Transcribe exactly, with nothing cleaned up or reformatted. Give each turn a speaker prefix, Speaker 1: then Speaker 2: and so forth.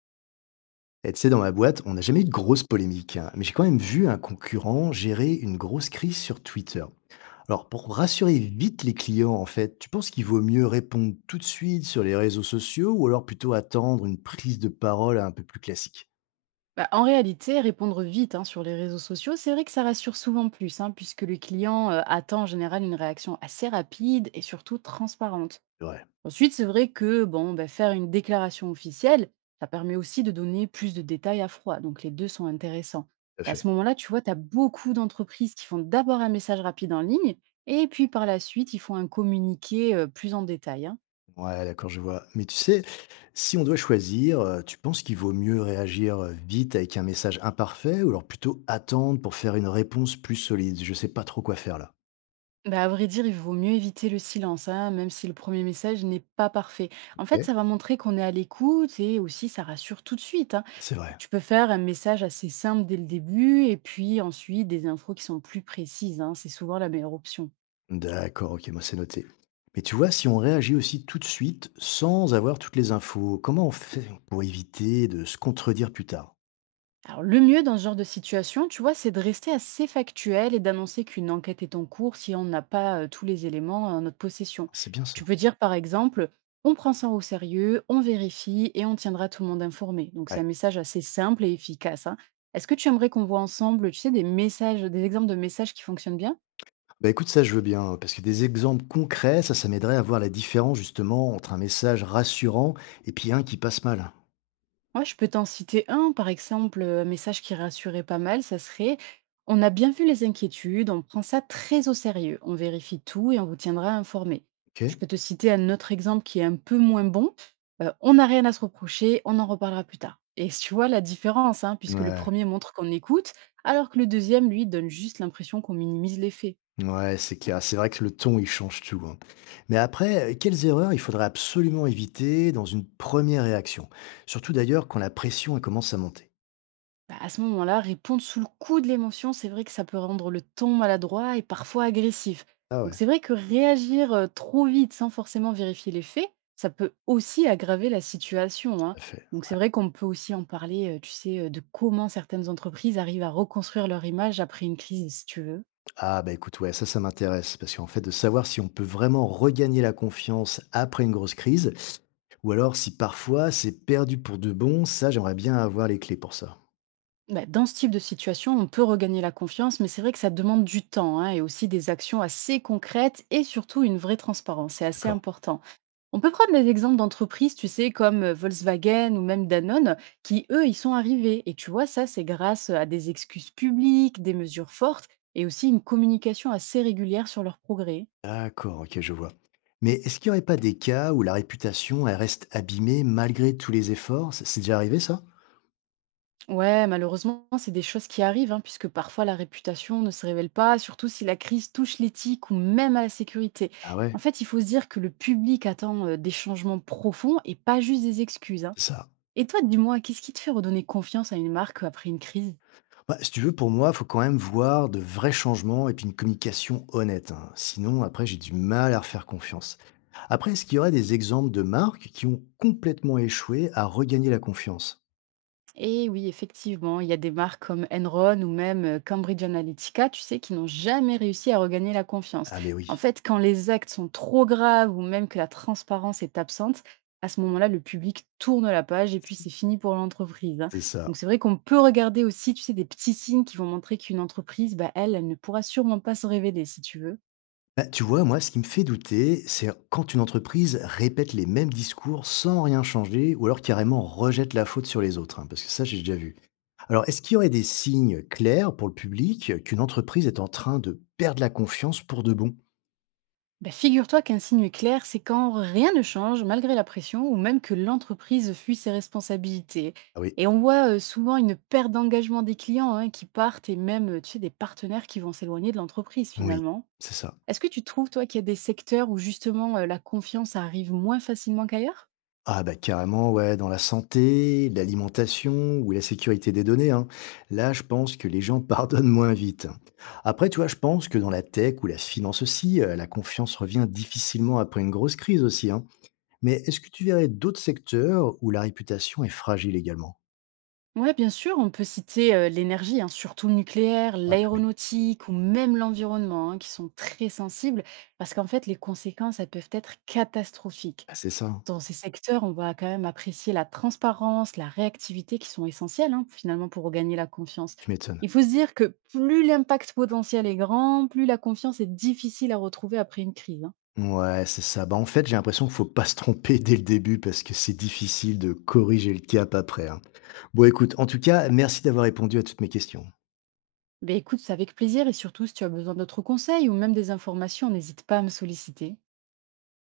Speaker 1: Et tu sais, dans ma boîte, on n'a jamais eu de grosse polémique, hein, mais j'ai quand même vu un concurrent gérer une grosse crise sur Twitter. Alors, pour rassurer vite les clients, en fait, tu penses qu'il vaut mieux répondre tout de suite sur les réseaux sociaux ou alors plutôt attendre une prise de parole un peu plus classique?
Speaker 2: Bah, en réalité, répondre vite, hein, sur les réseaux sociaux, c'est vrai que ça rassure souvent plus, hein, puisque le client euh, attend en général une réaction assez rapide et surtout transparente.
Speaker 1: Ouais,
Speaker 2: Ensuite, c'est vrai que bon, bah, faire une déclaration officielle, ça permet aussi de donner plus de détails à froid, donc les deux sont intéressants.
Speaker 1: tout à
Speaker 2: Et à ce
Speaker 1: fait.
Speaker 2: moment-là, tu vois, tu as beaucoup d'entreprises qui font d'abord un message rapide en ligne, et puis par la suite, ils font un communiqué euh, plus en détail, hein.
Speaker 1: Ouais, d'accord, je vois. Mais tu sais, si on doit choisir, euh, tu penses qu'il vaut mieux réagir euh, vite avec un message imparfait ou alors plutôt attendre pour faire une réponse plus solide? Je sais pas trop quoi faire là.
Speaker 2: Bah, à vrai dire, il vaut mieux éviter le silence, hein, même si le premier message n'est pas parfait. En fait,
Speaker 1: Ok,
Speaker 2: ça va montrer qu'on est à l'écoute et aussi ça rassure tout de suite, hein.
Speaker 1: c'est vrai.
Speaker 2: Tu peux faire un message assez simple dès le début et puis ensuite des infos qui sont plus précises, hein. C'est souvent la meilleure option.
Speaker 1: D'accord, ok, moi c'est noté. Mais tu vois, si on réagit aussi tout de suite sans avoir toutes les infos, comment on fait pour éviter de se contredire plus tard?
Speaker 2: Alors, le mieux dans ce genre de situation, tu vois, c'est de rester assez factuel et d'annoncer qu'une enquête est en cours si on n'a pas euh, tous les éléments en notre possession.
Speaker 1: C'est bien
Speaker 2: Tu
Speaker 1: ça.
Speaker 2: peux dire, par exemple, on prend ça au sérieux, on vérifie et on tiendra tout le monde informé. Donc, c'est
Speaker 1: Ouais.
Speaker 2: un message assez simple et efficace, hein. Est-ce que tu aimerais qu'on voit ensemble, tu sais, des messages, des exemples de messages qui fonctionnent bien?
Speaker 1: Bah écoute, ça je veux bien, hein, parce que des exemples concrets, ça, ça m'aiderait à voir la différence justement entre un message rassurant et puis un qui passe mal.
Speaker 2: Moi, je peux t'en citer un, par exemple, euh, un message qui rassurait pas mal, ça serait: on a bien vu les inquiétudes, on prend ça très au sérieux, on vérifie tout et on vous tiendra informé.
Speaker 1: Ok?
Speaker 2: Je peux te citer un autre exemple qui est un peu moins bon: euh, on n'a rien à se reprocher, on en reparlera plus tard. Et tu vois la différence, hein, puisque le
Speaker 1: Ouais,
Speaker 2: premier montre qu'on écoute, alors que le deuxième, lui, donne juste l'impression qu'on minimise les faits.
Speaker 1: ouais, c'est clair. C'est vrai que le ton, il change tout, hein. Mais après, euh, quelles erreurs il faudrait absolument éviter dans une première réaction? Surtout d'ailleurs quand la pression elle commence à monter.
Speaker 2: Bah, à ce moment-là, répondre sous le coup de l'émotion, c'est vrai que ça peut rendre le ton maladroit et parfois agressif.
Speaker 1: Ah
Speaker 2: Donc
Speaker 1: ouais,
Speaker 2: c'est vrai que réagir euh, trop vite sans forcément vérifier les faits, ça peut aussi aggraver la situation,
Speaker 1: tout
Speaker 2: hein.
Speaker 1: à fait.
Speaker 2: Donc c'est vrai qu'on peut aussi en parler, euh, tu sais, euh, de comment certaines entreprises arrivent à reconstruire leur image après une crise, si tu veux.
Speaker 1: Ah bah écoute, ouais, ça, ça m'intéresse, parce qu'en fait, de savoir si on peut vraiment regagner la confiance après une grosse crise, ou alors si parfois c'est perdu pour de bon, ça, j'aimerais bien avoir les clés pour ça.
Speaker 2: Bah, dans ce type de situation, on peut regagner la confiance, mais c'est vrai que ça demande du temps, hein, et aussi des actions assez concrètes et surtout une vraie transparence. C'est assez
Speaker 1: D'accord.
Speaker 2: important. On peut prendre des exemples d'entreprises, tu sais, comme euh, Volkswagen ou même Danone, qui, eux, y sont arrivés. Et tu vois, ça, c'est grâce à des excuses publiques, des mesures fortes et aussi une communication assez régulière sur leurs progrès.
Speaker 1: D'accord, ok, je vois. Mais est-ce qu'il n'y aurait pas des cas où la réputation, elle reste abîmée malgré tous les efforts? C'est c'est déjà arrivé ça?
Speaker 2: Ouais, malheureusement, c'est des choses qui arrivent, hein, puisque parfois la réputation ne se révèle pas, surtout si la crise touche l'éthique ou même à la sécurité.
Speaker 1: Ah
Speaker 2: En
Speaker 1: ouais,
Speaker 2: fait, il faut se dire que le public attend euh, des changements profonds et pas juste des excuses, hein.
Speaker 1: c'est ça.
Speaker 2: Et toi, dis-moi, qu'est-ce qui te fait redonner confiance à une marque après une crise?
Speaker 1: Bah, si tu veux, pour moi, il faut quand même voir de vrais changements et puis une communication honnête, hein. Sinon, après, j'ai du mal à refaire confiance. Après, est-ce qu'il y aurait des exemples de marques qui ont complètement échoué à regagner la confiance?
Speaker 2: Et oui, effectivement, il y a des marques comme Enron ou même euh, Cambridge Analytica, tu sais, qui n'ont jamais réussi à regagner la confiance.
Speaker 1: Ah, mais oui,
Speaker 2: En fait, quand les actes sont trop graves ou même que la transparence est absente, à ce moment-là, le public tourne la page et puis c'est fini pour l'entreprise, hein.
Speaker 1: c'est ça.
Speaker 2: Donc c'est vrai qu'on peut regarder aussi, tu sais, des petits signes qui vont montrer qu'une entreprise, bah, elle, elle ne pourra sûrement pas se révéler, si tu veux.
Speaker 1: Bah, tu vois, moi, ce qui me fait douter, c'est quand une entreprise répète les mêmes discours sans rien changer ou alors carrément rejette la faute sur les autres, hein, parce que ça, j'ai déjà vu. Alors, est-ce qu'il y aurait des signes clairs pour le public qu'une entreprise est en train de perdre la confiance pour de bon?
Speaker 2: Bah, figure-toi qu'un signe clair, c'est quand rien ne change malgré la pression ou même que l'entreprise fuit ses responsabilités.
Speaker 1: Ah oui,
Speaker 2: Et on voit euh, souvent une perte d'engagement des clients, hein, qui partent et même euh, tu sais, des partenaires qui vont s'éloigner de l'entreprise
Speaker 1: oui,
Speaker 2: finalement.
Speaker 1: c'est ça.
Speaker 2: Est-ce que tu trouves, toi, qu'il y a des secteurs où justement euh, la confiance arrive moins facilement qu'ailleurs?
Speaker 1: Ah bah carrément, ouais, dans la santé, l'alimentation ou la sécurité des données, hein. Là, je pense que les gens pardonnent moins vite. Après, tu vois, je pense que dans la tech ou la finance aussi, euh, la confiance revient difficilement après une grosse crise aussi, hein. Mais est-ce que tu verrais d'autres secteurs où la réputation est fragile également?
Speaker 2: Oui, bien sûr, on peut citer euh, l'énergie, hein, surtout le nucléaire,
Speaker 1: Ah oui,
Speaker 2: l'aéronautique ou même l'environnement, hein, qui sont très sensibles parce qu'en fait, les conséquences, elles peuvent être catastrophiques.
Speaker 1: bah c'est ça, hein.
Speaker 2: Dans ces secteurs, on va quand même apprécier la transparence, la réactivité qui sont essentielles, hein, finalement pour regagner la confiance.
Speaker 1: Tu m'étonnes.
Speaker 2: Il faut se dire que plus l'impact potentiel est grand, plus la confiance est difficile à retrouver après une crise, hein.
Speaker 1: Ouais, c'est ça. Bah en fait, j'ai l'impression qu'il faut pas se tromper dès le début parce que c'est difficile de corriger le cap après, hein. Bon, écoute, en tout cas, merci d'avoir répondu à toutes mes questions.
Speaker 2: Ben écoute, c'est avec plaisir et surtout si tu as besoin d'autres conseils ou même des informations, n'hésite pas à me solliciter.